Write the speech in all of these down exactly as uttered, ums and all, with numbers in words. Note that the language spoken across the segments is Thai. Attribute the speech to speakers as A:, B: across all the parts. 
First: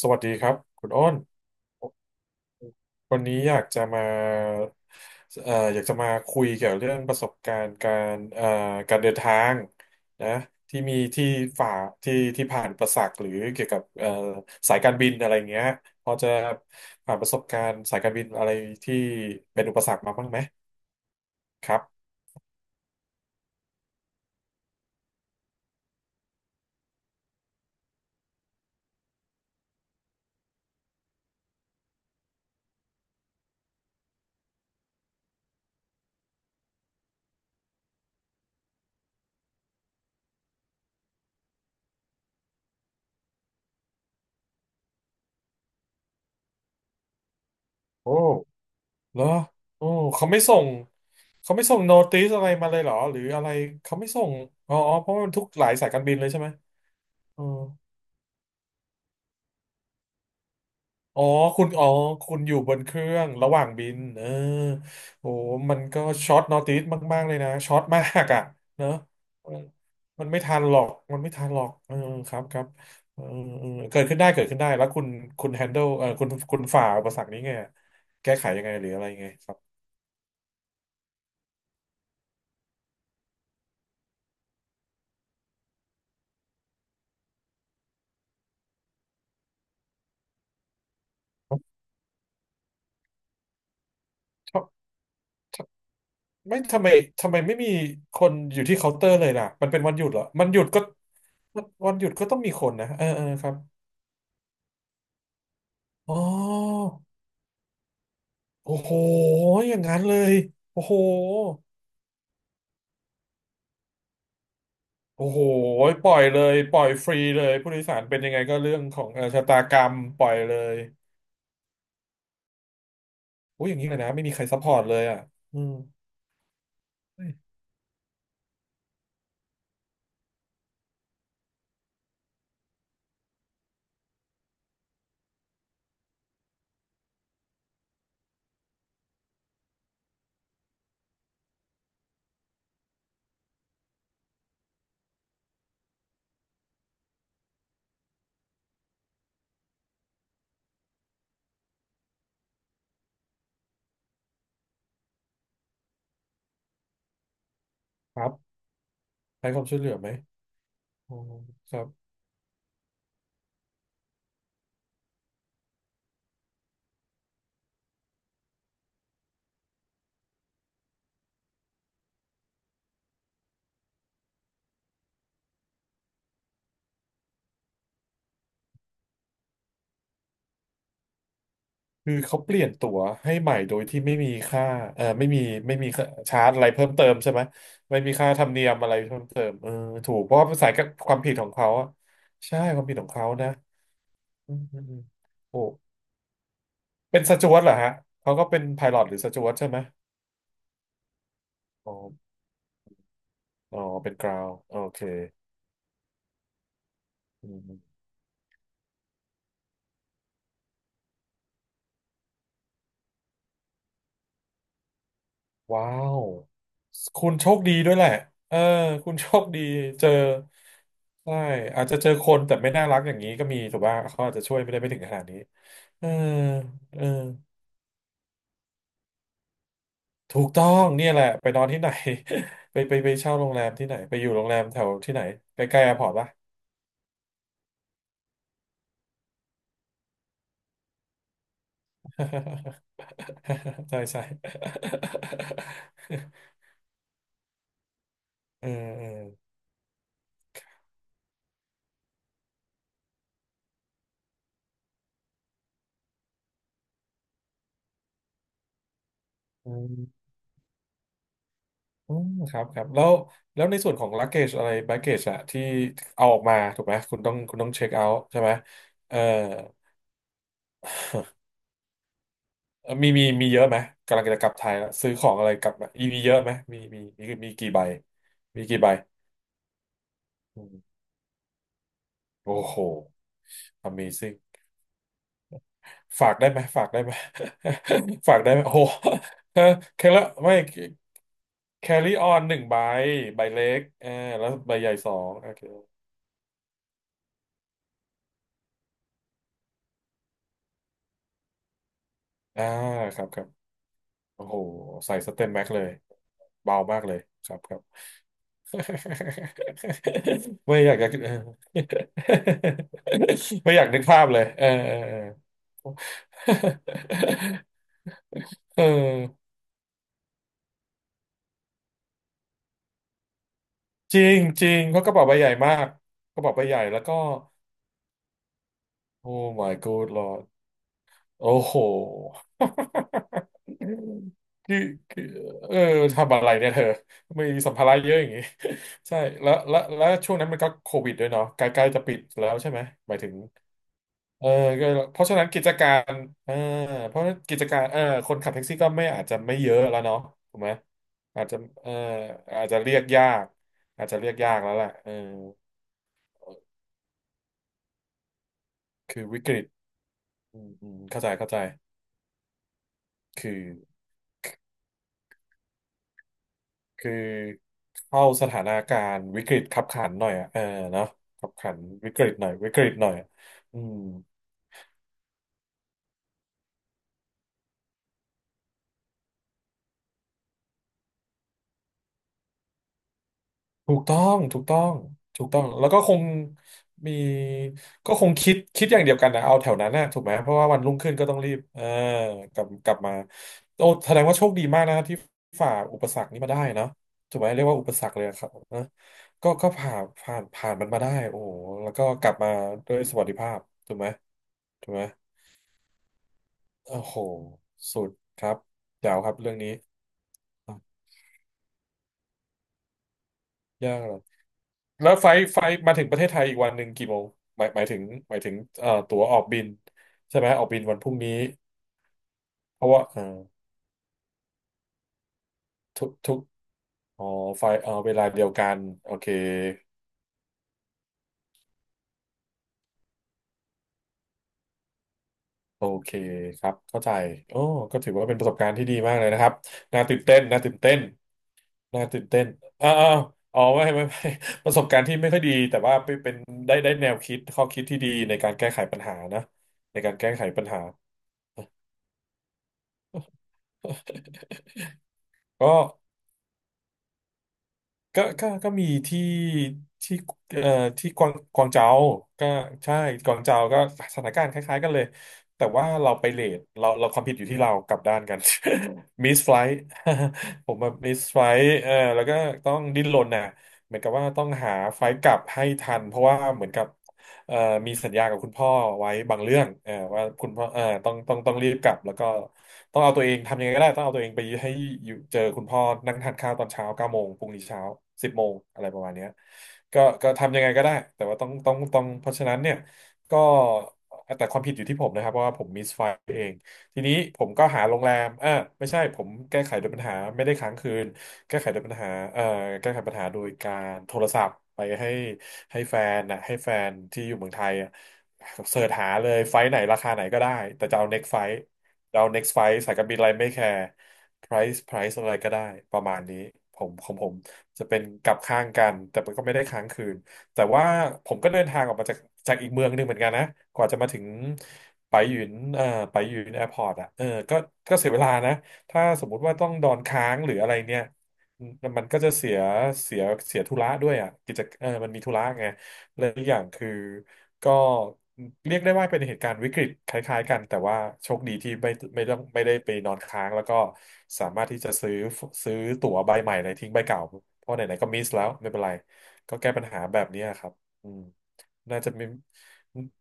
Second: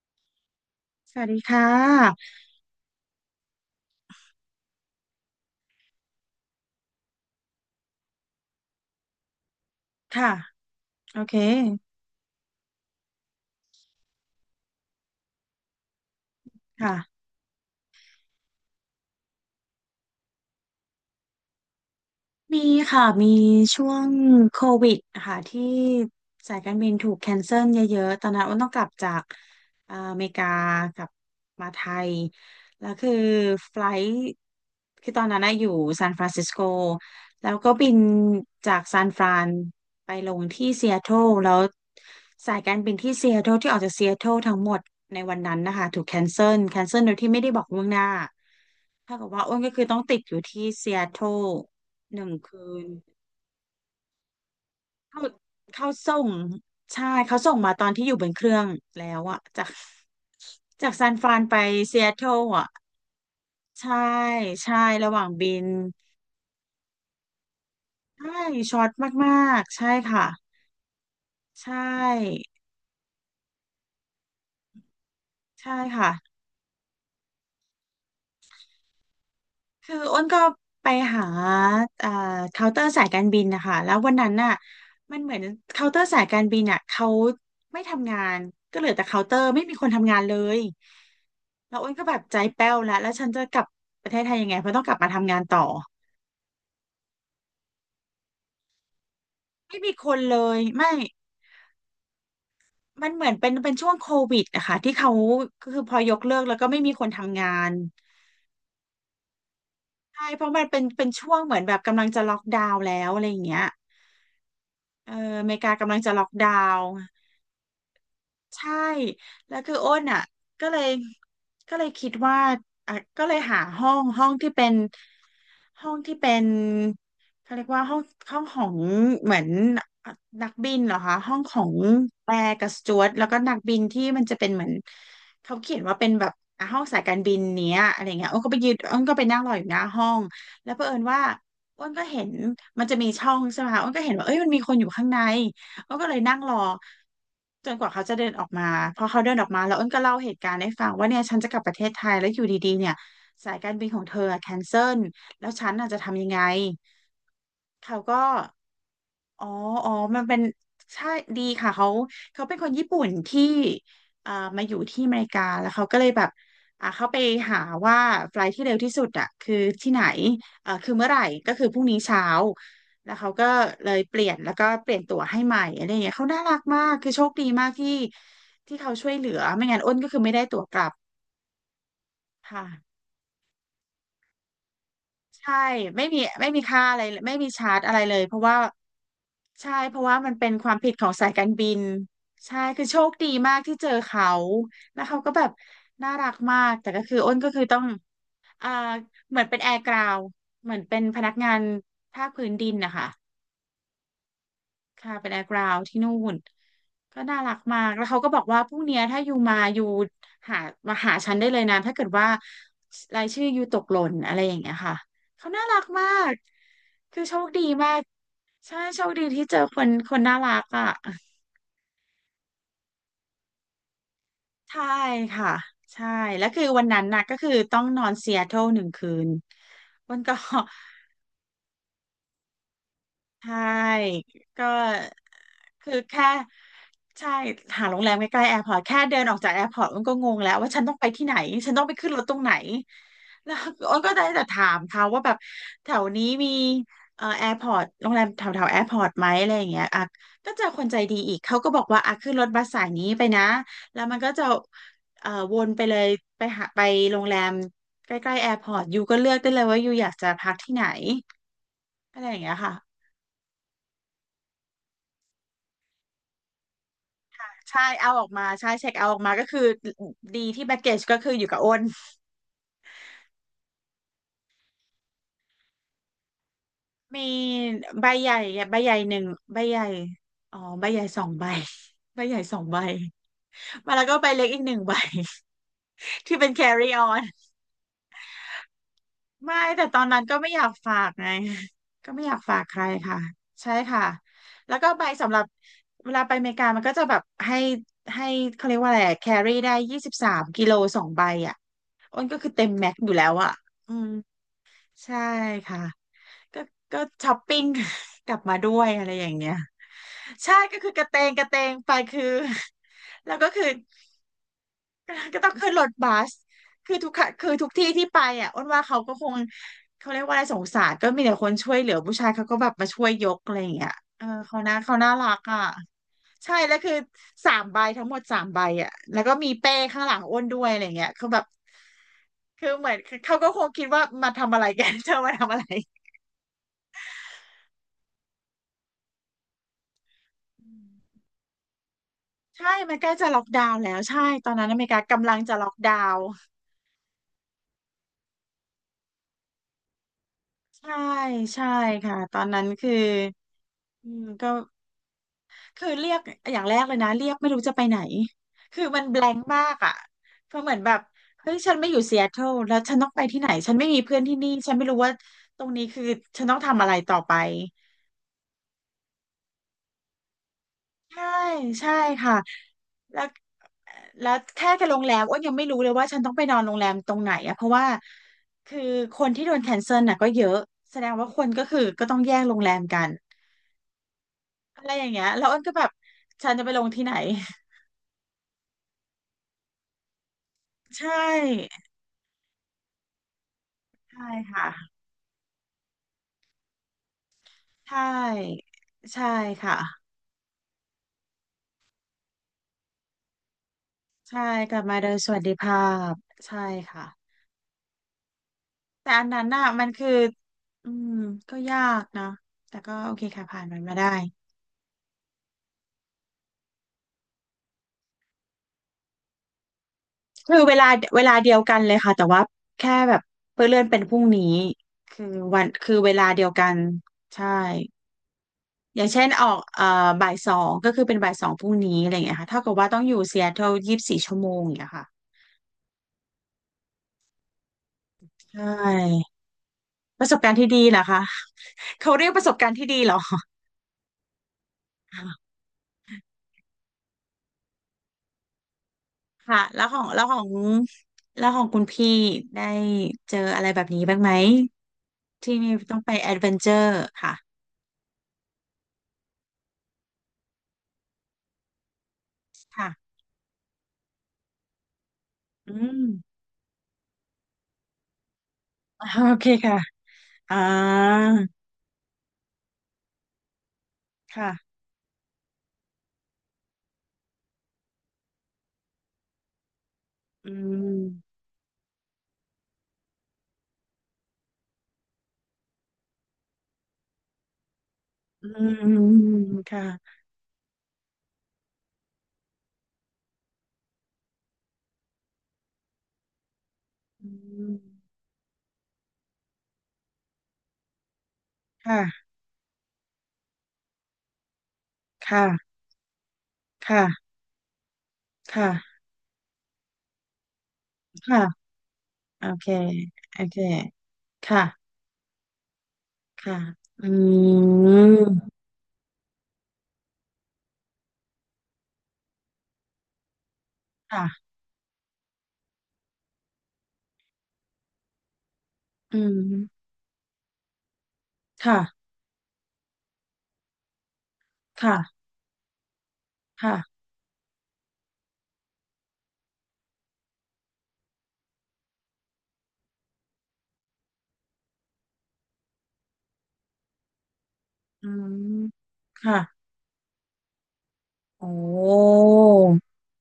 A: สวัสดีครับคุณอ้
B: ส
A: น
B: วัสดีค่ะ
A: วันนี้อยากจะมาเอ่ออยากจะมาคุยเกี่ยวเรื่องประสบการณ์การเอ่อการเดินทาง
B: ค่ะ
A: นะที่มี
B: โอ
A: ที่
B: เค
A: ฝ่าที่ที่ผ่านอุประสักหรือเกี่ยวกับเอ่อสายการบินอะไรเงี้ยพอจะผ่าน
B: ค่ะ
A: ประสบการณ์สายการบินอะไรที่เป็นอุปสรรคมาบ้างไหมครับ
B: มีค่ะมีช่วงโควิดค่ะที่สายการบินถูกแคนเซิลเยอะๆตอนนั้นอ้นต้องกลับจากอ่าอเมริกากลับมาไทยแล้วคือไฟลท์คือตอนนั้นนะอยู่ซานฟรานซิสโกแล้วก็บินจากซานฟรานไปลงที่ซีแอตเทิลแล้วสายการบินที่ซีแอตเทิลที่ออกจากซีแอตเทิลทั้งหมดในวันนั้นนะคะถูกแคนเซิลแคนเซิลโดยที่ไม่ได้บอกล่วงหน้า
A: โอ้
B: ถ้า
A: เหร
B: กั
A: อ
B: บว่าอ้วนก็คื
A: โอ้
B: อต้องติด
A: เขา
B: อยู่
A: ไม่ส่
B: ที่
A: ง
B: ซีแอตเทิล
A: เขาไม่ส่งโน
B: ห
A: ติ
B: นึ่
A: ส
B: ง
A: อะไร
B: คื
A: มาเลย
B: น
A: เหรอหรืออะไรเขาไม่ส่งอ๋ออ๋อเพราะ
B: เขา
A: ว่ามันทุกหลาย
B: เขา
A: สายการบิ
B: ส่
A: นเล
B: ง
A: ยใช่ไหม
B: ใช่เขา
A: อ๋อ
B: ส่งมาตอนที่อยู่บนเครื่องแล้วอะจากจากซาน
A: อ๋อ
B: ฟรานไป
A: คุณอ๋อ
B: ซีแอตเทิ
A: คุ
B: ล
A: ณอยู่
B: อะ
A: บนเครื่องระหว่างบิ
B: ใช่
A: นเออ
B: ใช่ระหว่า
A: โอ้
B: งบิน
A: มันก็ช็อตนอติสมากๆเลยนะช็อตมาก
B: ใช่
A: อ่ะ
B: ช็
A: เน
B: อต
A: อะ
B: มา
A: เออ
B: กๆใช่ค่ะ
A: มันไม่ทันหรอกมันไม่ทันหรอ
B: ใช
A: กเออครั
B: ่
A: บครับเออเออเกิดขึ้นได้เกิดขึ้นได้แล้วคุณคุณแฮน
B: ใช่
A: เดิลเอ
B: ค่ะ
A: อคุณคุณฝ่าอุปสรรคนี้ไงแก้ไขยังไงหรืออะไรยังไงครับ
B: คืออ้นก็ไปหาเอ่อเคาน์เตอร์สายการบินนะคะแล้ววันนั้นน่ะมันเหมือนเคาน์เตอร์สายการบินอ่ะเขาไม่ทำงานก็เหลือแต่เคาน์เตอร์ไม่มีคนทำงานเลยแล้วอ้นก็แบบใจแป้วแล้วแล้วฉันจะกลับประเทศไทยยัง
A: ท
B: ไงเพราะต้องกลับ
A: ำ
B: มาทำงาน
A: ท
B: ต่อ
A: ำไม่ทำไมทำไมไม่มีคนอยู่ที่เคาน์เตอร์เลยล่ะมันเป็
B: ไม่
A: น
B: มี
A: วันหยุ
B: ค
A: ดเห
B: น
A: รอ
B: เล
A: มันห
B: ย
A: ยุดก็
B: ไม่
A: วันหยุดก็ต้องมีคนนะเออ
B: มัน
A: เอ
B: เห
A: อ
B: มือน
A: ค
B: เป็
A: รั
B: น
A: บ
B: เป็นช่วงโควิดนะคะที่เขาคือพอย
A: อ๋อ
B: กเลิกแล้วก็ไม่มีคนทำงาน
A: โอ้โหอย่างนั้นเล
B: ใช่
A: ย
B: เพราะมันเป็
A: โอ้
B: น
A: โห
B: เป็นช่วงเหมือนแบบกำลังจะล็อกดาวน์แล้วอะไรอย่างเงี้ยเออ
A: โอ้โห
B: อเมริกากำลัง
A: ป
B: จะ
A: ล่อ
B: ล็
A: ย
B: อก
A: เล
B: ดา
A: ยป
B: ว
A: ล่อ
B: น์
A: ยฟรีเลยผู้โดยสารเป็นยังไงก็
B: ใช่
A: เรื่องของเอ่อชะ
B: แล้
A: ตา
B: วคื
A: ก
B: อ
A: ร
B: อ้
A: รม
B: นอ่ะ
A: ปล่อยเล
B: ก็เล
A: ย
B: ยก็เลยคิดว่าอ่ะก็เลยหา
A: โอ้ยอย่าง
B: ห้
A: นี้
B: อ
A: เลย
B: ง
A: นะไม่
B: ห้อ
A: มี
B: ง
A: ใคร
B: ที่
A: ซัพ
B: เป็
A: พอ
B: น
A: ร์ตเลยอ่ะอืม
B: ห้องที่เป็น
A: เฮ้ย
B: เขาเรียกว่าห้องห้องของเหมือนนักบินเหรอคะห้องของแอร์กับสจ๊วตแล้วก็นักบินที่มันจะเป็นเหมือนเขาเขียนว่าเป็นแบบอ่ะห้องสายการบินเนี้ยอะไรเงี้ยอ้นก็ไปยืนอ้นก็ไปนั่งรออยู่หน้าห้องแล้วเผอิญว่าอ้นก็เห็นมันจะมีช่องใช่ไหมคะอ้นก็เห็นว่าเอ้ยมันมีคนอยู่ข้างใน อ้นก็เลยนั่งรอจนกว่าเขาจะเดินออกมาพอเขาเดินออกมาแล้วอ้นก็เล่าเหตุการณ์ให้ฟังว่าเนี่ยฉันจะกลับประเทศไทยแล้วอยู่ดีๆเนี่ยสายการบินของเธอแคนเซิลแล้วฉันน่ะจะทำยังไงเขา
A: ค
B: ก็
A: รับ
B: อ๋อ
A: ให้ความช่วยเห
B: อ๋
A: ลื
B: อ
A: อไหม
B: มันเป็นใช่
A: อ๋อ
B: ดีค่ะ
A: ครับ
B: เขาเขาเป็นคนญี่ปุ่นที่อ่ามาอยู่ที่อเมริกาแล้วเขาก็เลยแบบอ่าเขาไปหาว่าไฟล์ที่เร็วที่สุดอ่ะคือที่ไหนอ่าคือเมื่อไหร่ก็คือพรุ่งนี้เช้าแล้วเขาก็เลยเปลี่ยนแล้วก็เปลี่ยนตั๋วให้ใหม่อะไรอย่างเงี้ยเขาน่ารักมากคือโชคดีมากที่ที่เขาช่วยเหลือไม่งั้นอ้นก็คือไม่ได้ตั๋วกลับ
A: คือเขาเปลี่
B: ค่ะ
A: ยนตั๋วให้ใหม่โดยที่ไม่มีค่า เอ่อไม่มี
B: ใช่
A: ไม่มี
B: ไม่
A: ค่า
B: มี
A: ชา
B: ไม่
A: ร์จ
B: มี
A: อะไร
B: ค่า
A: เพิ่ม
B: อะไร
A: เติม
B: เลย
A: ใช่
B: ไม่
A: ไหม
B: มีชาร์จอะ
A: ไม่
B: ไร
A: มี
B: เลย
A: ค่า
B: เพ
A: ธ
B: ราะ
A: รรม
B: ว่า
A: เนียมอะไรเพิ่มเติมเอ
B: ใช่
A: อ
B: เพราะ
A: ถู
B: ว่า
A: ก
B: มั
A: เพ
B: น
A: ราะ
B: เป็
A: ว่า
B: น
A: เป็น
B: ค
A: สา
B: วา
A: ย
B: ม
A: กับ
B: ผิดขอ
A: ค
B: ง
A: วาม
B: สา
A: ผิ
B: ย
A: ดข
B: กา
A: อ
B: ร
A: ง
B: บิ
A: เขา
B: น
A: อะ
B: ใช่
A: ใช่ค
B: คื
A: วาม
B: อ
A: ผิ
B: โช
A: ดขอ
B: ค
A: ง
B: ดี
A: เขานะ
B: มากที่เจอเขา
A: อืมอืมอื
B: แล้
A: ม
B: วเขาก็แบบ
A: โอ้
B: น่ารักมากแต่ก็คือ
A: เป็น
B: อ้
A: ส
B: นก็
A: จ๊ว
B: คื
A: ต
B: อ
A: เหรอ
B: ต้อง
A: ฮะ เขาก็เป็น
B: อ่า
A: ไพลอตหรือส
B: เหมื
A: จ๊
B: อน
A: วต
B: เป็น
A: ใช่
B: แอ
A: ไหม
B: ร์กราวเหมือนเป็นพนักงาน
A: อ๋อ
B: ภาคพื้นดินนะคะ
A: อ๋อ เป็นกราวโอเค
B: ค่ะเป็นแอร์กราวที่นู่นก็น่า
A: อื
B: รักมาก
A: ม
B: แล้วเขาก็บอกว่าพรุ่งเนี้ยถ้ายูมายูหามาหาฉันได้เลยนะถ้าเกิดว่ารายชื่อยูตกหล่นอะไรอย่างเงี้ยค่ะเขาน่ารัก
A: ว้า
B: มา
A: ว
B: กคือ
A: คุณ
B: โชค
A: โชค
B: ดี
A: ดี
B: มา
A: ด้วย
B: ก
A: แหละเออ
B: ใช่โช
A: คุ
B: ค
A: ณ
B: ดี
A: โช
B: ที่
A: ค
B: เจ
A: ดี
B: อคน
A: เจอ
B: คนน่ารักอ่ะ
A: ใช่อาจจะเจอคนแต่ไม่น่ารักอย่างนี้ก็มีถูกป่ะเขาอาจจะช่วยไม่ได้
B: ใช่
A: ไม่ถึงขนาดนี้
B: ค่ะ
A: เอ
B: ใช่
A: อ
B: แล้วคือวัน
A: เอ
B: นั้
A: อ
B: นน่ะก็คือต้องนอนซีแอตเทิลหนึ่งคืนวันก่อ
A: ถูกต้
B: น
A: องเนี่ยแหละ ไปนอนที่ไหน ไปไปไปเช่า
B: ใช
A: โรงแรมที่ไหน ไป
B: ่
A: อยู่โรงแรม
B: ก็
A: แถวที่ไหนใกล้ๆแอ
B: คือ
A: ร์พอร์ต
B: แค่
A: ปะ
B: ใช่หาโรงแรมใกล้ๆแอร์พอร์ตแค่เดินออกจากแอร์พอร์ตมันก็งงแล้วว่าฉันต้องไปที่ไหนฉันต้องไปขึ้นรถตรงไหนแล้ว อ้
A: ใช่
B: นก็
A: ใช่
B: ได้แต่ถามเขาว่าแบบแถวนี้มีเอ่อแอร์พอร์ตโรงแรมแถวแถ
A: เอ
B: ว
A: อ
B: แอร์พอ
A: เอ
B: ร์
A: อ
B: ตไหมอะไรอย่างเงี้ยอ่ะก็เจอคนใจดีอีกเขาก็บอกว่าอ่ะขึ้นรถบัสสายนี้ไปนะแล้วมันก็จะเอ่อวนไปเลยไปหาไปโรงแรมใกล้ๆแอร์พอร์ตยูก็เลือกได้เลย
A: อื
B: ว่ายูอยาก
A: ม
B: จะพักที่ไหน
A: อื
B: อะไร
A: ม
B: อย่างเงี้
A: ค
B: ย
A: รับ
B: ค่ะ
A: ครับแล้วแล้วในส่วนของ luggage อะไร baggage อะที่เอาออกมาถูกไหมคุณต้องคุณต้อง
B: ใช่
A: เช็คเอา
B: เอา
A: ท์
B: ออก
A: ใช่
B: มา
A: ไหม
B: ใช่เช็คเอา
A: เอ
B: อ
A: อ
B: อกมาก็คือ ดีที่แบ็กเกจก็คืออยู่กับอ้น
A: เอ่อ มีมีมีเยอะไหมกำลังจะกลับไทยแล้วซื้อของอะไรกลับมามีมีเยอะไหมมีมี
B: มี
A: มีมีกี่ใบ
B: ใบใหญ่
A: มี
B: อะใบ
A: กี่
B: ให
A: ใบ
B: ญ่หนึ่งใบใหญ่อ๋อ
A: อืม
B: ใบใหญ่สองใบใบใหญ่สอ
A: โอ้
B: ง
A: โห
B: ใบมาแล้วก็ใบ
A: Amazing
B: เล็กอีกหนึ่งใบ
A: ฝาก
B: ที่เป็
A: ได้
B: น
A: ไหมฝา
B: carry
A: กได้ไหม
B: on
A: ฝากได้ไหมโอ้โห
B: ไม่
A: เออ
B: แต่ตอน
A: แค่
B: นั้น
A: ละ
B: ก็ไม่
A: ไม่
B: อยากฝากไงก็
A: carry
B: ไม่อยาก
A: on ห
B: ฝา
A: นึ่
B: ก
A: ง
B: ใค
A: ใบ
B: รค่ะ
A: ใบเล็
B: ใช่
A: ก
B: ค่ะ
A: เออแล้วใบ
B: แล้ว
A: ให
B: ก็
A: ญ่
B: ใบ
A: สอง
B: สำหรับ
A: โอเค
B: เวลาไปอเมริกามันก็จะแบบให้ให้เขาเรียกว่าอะไรแครี่ได้ยี่สิบสามกิโลสองใบอ่ะอ้นก็คือเต็
A: อ่า
B: มแม็กซ์อยู่
A: ค
B: แล้
A: รับ
B: ว
A: ครับ
B: อ่ะอืม
A: โอ้โหใส่
B: ใช่
A: สเต็มแม็ก
B: ค่ะ
A: เลย
B: ก็
A: เบา
B: ก็
A: มากเลย
B: ช้อป
A: ครั
B: ปิ้
A: บ
B: ง
A: ครับ
B: กลับมาด้วยอะไรอย่างเงี้ย ใช่
A: ไม่
B: ก็คื
A: อ
B: อ
A: ยาก
B: ก
A: จะ
B: ระเต
A: เอ
B: ง
A: อ
B: กระเตงไปคือ แล้วก็คื อ
A: ไม่อยากนึกภาพเลยเออ
B: ก็ต้องขึ้นรถบัสคือทุกคคือทุกที่ที่ไปอ่ะอ้นว่า
A: เออเออ
B: เขา ก็คง
A: เออ
B: เขาเรียกว่าอะไรสงสารก็มีแต่คนช่วยเหลือผู้ชายเขาก็แบบมาช่วยยกอะไรอย่างเงี้ย
A: จ
B: เอ
A: ริ
B: อ
A: ง
B: เขา
A: จริ
B: น่า
A: ง
B: เขา
A: เพราะก
B: น่า
A: ระเป๋า
B: รั
A: ใบ
B: ก
A: ใหญ่
B: อ่ะ
A: มากกระเป๋า
B: ใช่
A: ใบให
B: แล้ว
A: ญ่
B: คือ
A: แล้วก็
B: สามใบทั้งหมดสามใบอ่ะแล้ว
A: โอ้
B: ก็มีเป้
A: my
B: ข้าง
A: good
B: หลังอ้
A: lord
B: นด้วยอะไรเงี้ยคือแบบ
A: โอ้โห
B: คือเหมือนเขาก็คงคิดว่ามาทำอะไร
A: คือ
B: กัน เธอ
A: คือ
B: มาทำอะไร
A: เออทำอะไรเนี่ยเธอมีสัมภาระเยอะอย่างงี้ ใช่แล้วแล้วแล้วช่วงนั้นมันก็โควิดด้วยเนาะใกล้ๆจะปิดแล้ว
B: ใช่
A: ใช่ไหม
B: มันใก
A: ห
B: ล้
A: มาย
B: จะ
A: ถึง
B: ล็อกดาวน์แล้ว ใช่
A: เอ
B: ต
A: อ
B: อนนั้นอเม
A: ก็
B: ริกา
A: เพราะ
B: กำลั
A: ฉะ
B: ง
A: นั้น
B: จะ
A: กิ
B: ล็
A: จ
B: อก
A: กา
B: ดา
A: ร
B: วน์
A: เออเพราะกิจการเออคนขับแท็กซี่ก็ไม่อาจจะไม่เยอะแล้วเนาะถูกไหม
B: ใช่
A: อาจจะ
B: ใช่
A: เออ
B: ค่ะตอนนั้
A: อา
B: น
A: จจะ
B: คือ
A: เรียกยากอา
B: อื
A: จจะ
B: ม
A: เรียก
B: ก็
A: ยากแล้วแหละเออ
B: คือเรียกอย่างแรกเลยนะเรียกไม่รู้จะไปไหนคือมันแบ
A: คือ
B: a ง k
A: วิกฤ
B: มา
A: ต
B: กอ่ะเพ
A: อื
B: ราะเห
A: ม
B: มือน
A: อื
B: แบ
A: ม
B: บ
A: เข้าใจเข้า
B: เฮ้
A: ใจ
B: ยฉันไม่อยู่ซีแอตเทิลแล้วฉันต้องไปที่ไหน
A: คือ
B: ฉันไม่มีเพื่อนที่นี่ฉันไม่รู้ว่าตรงนี้คือฉันต้องทำอะไร
A: คือ
B: ต่อไป
A: เข้าสถานการณ์วิกฤตคับขันหน่อยอ่ะเออเนาะ
B: ใช่
A: คับขัน
B: ใช่
A: วิกฤต
B: ค่ะ
A: หน่อยวิกฤตหน่อย
B: แล้ว
A: อืม
B: แล้วแค่กับโรงแรมอ้วนยังไม่รู้เลยว่าฉันต้องไปนอนโรงแรมตรงไหนอะเพราะว่าคือคนที่โดนแคนเซิลน่ะก็เยอะแสดงว่าคนก็คือก็ต้องแย่งโรงแรมกัน
A: ถูกต้องถูกต้อ
B: อะไร
A: ง
B: อย่างเงี้ยแล้
A: ถู
B: ว
A: ก
B: อ้ว
A: ต้อ
B: น
A: ง
B: ก็แบ
A: แล้ว
B: บ
A: ก็คง
B: ฉันจะไปลงที่ไหน
A: มีก็คงคิดคิดอย่างเดียวกันนะเอาแถวนั้นนะถูกไหมเพราะว่าวันรุ่ งขึ้
B: ใช่
A: นก็ต้องรีบเออกลับกลับมาโอ้แสด
B: ใช่
A: งว่าโชคดี
B: ค่ะ
A: มากนะที่ฝ่าอุปสรรคนี้มาได้เนาะถูกไหมเรียกว่าอุ
B: ใช
A: ปสรรคเลยครับ
B: ่
A: นะ
B: ใช่
A: ก็ก็
B: ค่ะ
A: ผ่านผ่านผ่านมันมาได้โอ้โหแล้วก็กลับมาด้วยสวัสดิภาพถูกไหม
B: ใช่กลับ
A: ถูก
B: มา
A: ไหม
B: โดยสวัสดิภาพใช่
A: โอ้
B: ค่ะ
A: โหสุดครับ
B: แต่
A: เจ๋ว
B: อั
A: ค
B: น
A: รับ
B: นั้น
A: เรื่อง
B: น่ะ
A: นี้
B: มันคืออืมก็ยากนะแต่ก็โอเคค่ะผ่านมัน
A: ยา
B: มา
A: ก
B: ได้
A: เหรอ แล้วไฟล์ไฟล์มาถึงประเทศไทยอีกวันหนึ่งกี่โมงหมายหมายถึงหมายถึงเอ่อตั๋วออกบินใช่ไหม
B: คือ
A: ออก
B: เว
A: บิน
B: ลา
A: วันพรุ่ง
B: เว
A: นี้
B: ลาเดียวกันเลยค่ะแต่ว่า
A: เพราะ
B: แค่
A: ว่า
B: แบบ
A: เอ่อ
B: เพื่อเลื่อนเป็นพรุ่งนี้คือวันคือ
A: ทุ
B: เว
A: ก
B: ลา
A: ทุก
B: เดียวกัน
A: อ๋อ
B: ใช่
A: ไฟล์เอ่อเวลาเดียวกัน
B: อย่าง
A: โอ
B: เช่
A: เค
B: นออกเอ่อบ่ายสองก็คือเป็นบ่ายสองพรุ่งนี้อะไรอย่างเงี้ยค่ะเท่ากับว่าต้องอยู่ซีแอตเทิลยี่สิบสี่ชั่วโมงอย่างเงี้ยค่ะ
A: โอเคครับเข้าใจโอ้ก็ถือว่าเป็นประส
B: ใช
A: บการณ์ที่ดีมากเลย
B: ่
A: นะครับน่าตื่
B: ป
A: น
B: ระส
A: เต้
B: บ
A: น
B: การณ์
A: น่า
B: ที่
A: ตื่น
B: ดี
A: เต้
B: เหร
A: น
B: อคะ
A: น่า
B: เขา
A: ตื่
B: เรี
A: น
B: ยกป
A: เต้น
B: ระสบการณ์ที่
A: อ่า
B: ดี
A: อา
B: เหรอ
A: อ๋อไม่ไม่ไม่ ประสบการณ์ที่ไม่ค่อยดี แต่ว่าเป็นเป็นได้ได้แนวคิดข้อคิดที่ดีในการแก้ไขปัญหานะ
B: ค่ะแล้วข
A: ใน
B: อง
A: การ
B: แล้ว
A: แก้
B: ขอ
A: ไข
B: ง
A: ปัญหา
B: แล้วของคุณพี่ได้เจออะไรแบบนี้บ้างไหมที่
A: ก็
B: มีต้องไปแอดเวนเจอร์ค่ะ
A: ก็ก็ก็มีที่ที่เอ่อที่กวางกวางเจาก็
B: ค่ะ
A: ใช่กวางเจาก็สถานการณ์คล้ายๆกันเลย แต่
B: อื
A: ว่า
B: ม
A: เราไปเลทเราเราความผิดอยู่ที่เรากลับด้านกัน มิ
B: โอ
A: ส
B: เค
A: ไฟล
B: ค่ะ อ่
A: ผมมามิส
B: า
A: ไฟลเออแล้วก็ต้องดิ้นรนน่ะเหมือนกับว่าต้อง
B: ค่ะ
A: หาไฟล์กลับให้ทัน เพราะว่าเหมือนกับ เอ่อมีสัญญากับคุณพ่อไว้บางเรื่องเอ่อว่าคุ
B: อื
A: ณพ่อเอ่อ
B: ม
A: ต้องต้องต้องรีบกลับแล้วก็ต้องเอาตัวเองทำยังไงก็ได้ต้องเอาตัวเองไปให้อยู่เจอคุณพ่อนั่งทานข้าวตอนเช้าเก้าโมงพรุ่งนี้เช้าสิบโม
B: อื
A: งอะไร
B: ม
A: ประมาณเนี้ย
B: ค่ะ
A: ก็ก็ทำยังไงก็ได้แต่ว่าต้องต้องต้องเพราะฉะนั้นเนี่ยก็แต่ความผิดอยู่ที่ผมนะครับเพราะว่าผมมิสไฟล์เองทีนี้
B: อื
A: ผมก็
B: ม
A: หาโรงแรมอ่าไม่ใช่ผมแก้ไขโดยปัญหาไม่ได้ค้างคืน แก้ไขปัญหา
B: ค่ะ
A: เอ่อแก้ไขปัญหาโดยการโทรศัพท์ไปให้
B: ค่ะ
A: ให้แฟนนะให้แฟนที่
B: ค่ะ
A: อยู่เมืองไทยอะเสิร์ช
B: ค่ะ
A: หาเลยไฟล์ไหนราคาไหนก็ได้ แต่จะเอา next
B: ค่ะ
A: flight จะเอา
B: โอ
A: next
B: เค
A: flight สายการบินอะไร
B: โอ
A: ไม่
B: เค
A: แคร์
B: ค
A: price
B: ่ะ
A: price อะไรก็ได้ประมาณนี้
B: ค่ะ
A: ผม
B: อื
A: ของผมจะเป็นกลับ
B: ม
A: ข้างกัน แต่มันก็ไม่ได้ค้างคืน แต่ว่าผมก็เดินทางออกมาจากจากอีกเมืองหนึ่งเหมือนกันนะกว่าจะมาถึง
B: ค่ะ
A: ไปหยุนเอ่อไปหยุนแอร์พอร์ตอ่ะเออก็ก็เสียเวลานะถ้า
B: อื
A: สมมุติว่าต้องด
B: ม
A: อนค้างหรืออะไรเนี่ย อืม
B: ค่ะ
A: แต่มันก็จะเสียเสียเสียธุระด้วยอ่ะกิจเออมันมี
B: ค่ะ
A: ธุระไงและอีกอย่างคือ
B: ค่ะ
A: ก็เรียกได้ว่าเป็นเหตุการณ์วิกฤตคล้ายๆกันแต่ว่าโชคดีที่ไม่ไม่ต้องไม่ได้ไปนอนค้างแล้วก็สามารถที่จะซื้อซื้อตั๋วใบใหม่เลยทิ้งใบเก่า เพราะไหนๆ
B: อื
A: ก็มิสแล้ว
B: ม
A: ไม่เป็นไร
B: ค่ะ
A: ก็แก้ปัญหาแบบนี้ครับอืม
B: โอ
A: น่า
B: ้
A: จะมี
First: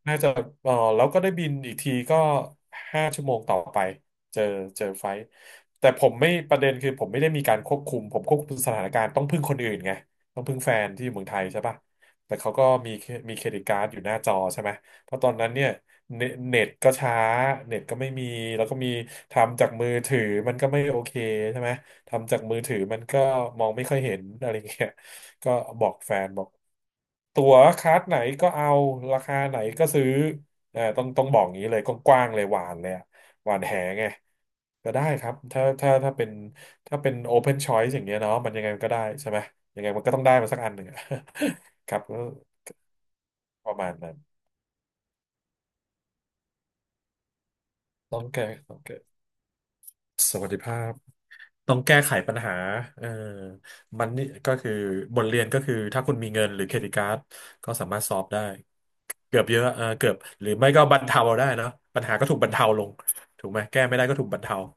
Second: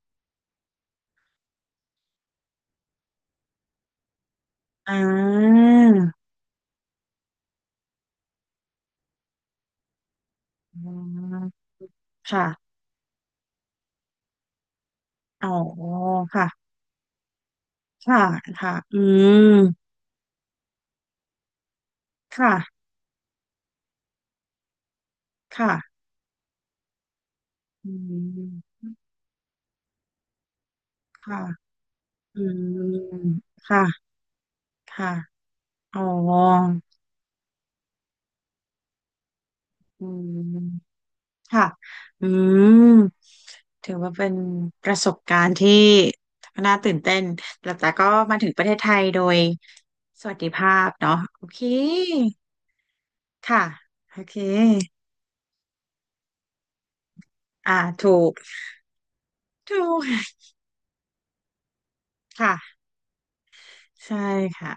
A: น่าจะเออแล้วก็ได้บินอีกทีก็ห้าชั่วโมงต่อไป เจอเจอ
B: อ่
A: ไฟท์
B: า
A: แต่ผมไม่ประเด็นคือผมไม่ได้มีการควบคุม ผมควบคุมสถานการณ์ต้องพึ่งคนอื่นไงต้องพึ่งแฟ
B: อื
A: นที่อยู่เมือง
B: ม
A: ไทยใช่ป่ะแต่
B: ค่ะ
A: เขาก็มีมีเครดิตการ์ดอยู่หน้าจอใช่ไหมเพราะตอน
B: อ๋
A: นั้
B: อ
A: นเนี่ยเน
B: ค่ะ
A: เน็ตก็ช้าเน็ตก็ไม่
B: ค่ะ
A: มีแล้ว
B: ค่ะ
A: ก็มี
B: อืม
A: ทำจากมือถือมันก็ไม่โอเคใช่ไหมทำจาก
B: ค่ะ
A: มือถือมันก็มองไม่ค่อยเห็นอะไรเงี้ยก็บอก
B: ค่ะ
A: แฟนบอกตั๋วค
B: อื
A: ลาสไหนก็เอา
B: ม
A: ราคาไหนก็ซื้อเอ่อต้องต้องบ
B: ค่ะ
A: อกอย่างนี้เลยกว้างๆ
B: อื
A: เลยหวานเลยอะ
B: ม
A: หวานแหไง
B: ค่ะ
A: ก็ได้
B: ค่ะ
A: ครับถ้าถ้า
B: อ๋อ
A: ถ้าเป็นถ้าเป็น open choice อย่างเงี้ยเนาะมันยังไงมันก็ได้ใช่ไหมยังไงมั
B: อื
A: นก็ต้องได้มา
B: ม
A: สักอันหนึ่งอะ
B: ค่ะ
A: ครับก็
B: อืม
A: ประมา
B: ถื
A: ณ
B: อว่า
A: นั้น
B: เป็นประสบการณ์ที่น่าตื่นเต้นแล้วแต่ก็
A: ต้อง
B: มา
A: แก้
B: ถึงประเท
A: ต้อ
B: ศ
A: ง
B: ไท
A: แก้
B: ยโดยส
A: ส
B: วัสดิ
A: วัสดิ
B: ภา
A: ภา
B: พ
A: พ
B: เนาะโอเค
A: ต้องแก้ไขปัญหาเออ
B: ค่ะ
A: มัน
B: โอ
A: นี่
B: เค
A: ก็คือบทเรียนก็คือถ้าคุณมีเงินหรือเครดิตการ์ดก็
B: อ่า
A: สามารถซ
B: ถู
A: อฟ
B: ก
A: ได้เกือบเยอะ
B: ถู
A: เออเกือบ
B: ก
A: หรือไม่ก็บรรเทาได้เนาะปัญหาก็ถูกบรรเทา
B: ค่ะ
A: ลงถูกไหมแก้ไม่ได้ก็
B: ใช่
A: ถูกบรรเทา
B: ค่ะ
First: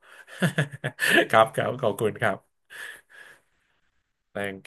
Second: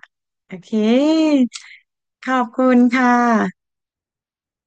B: โอเค
A: ครับครับขอบคุณค
B: ข
A: รับ
B: อบคุณค่ะ
A: Thank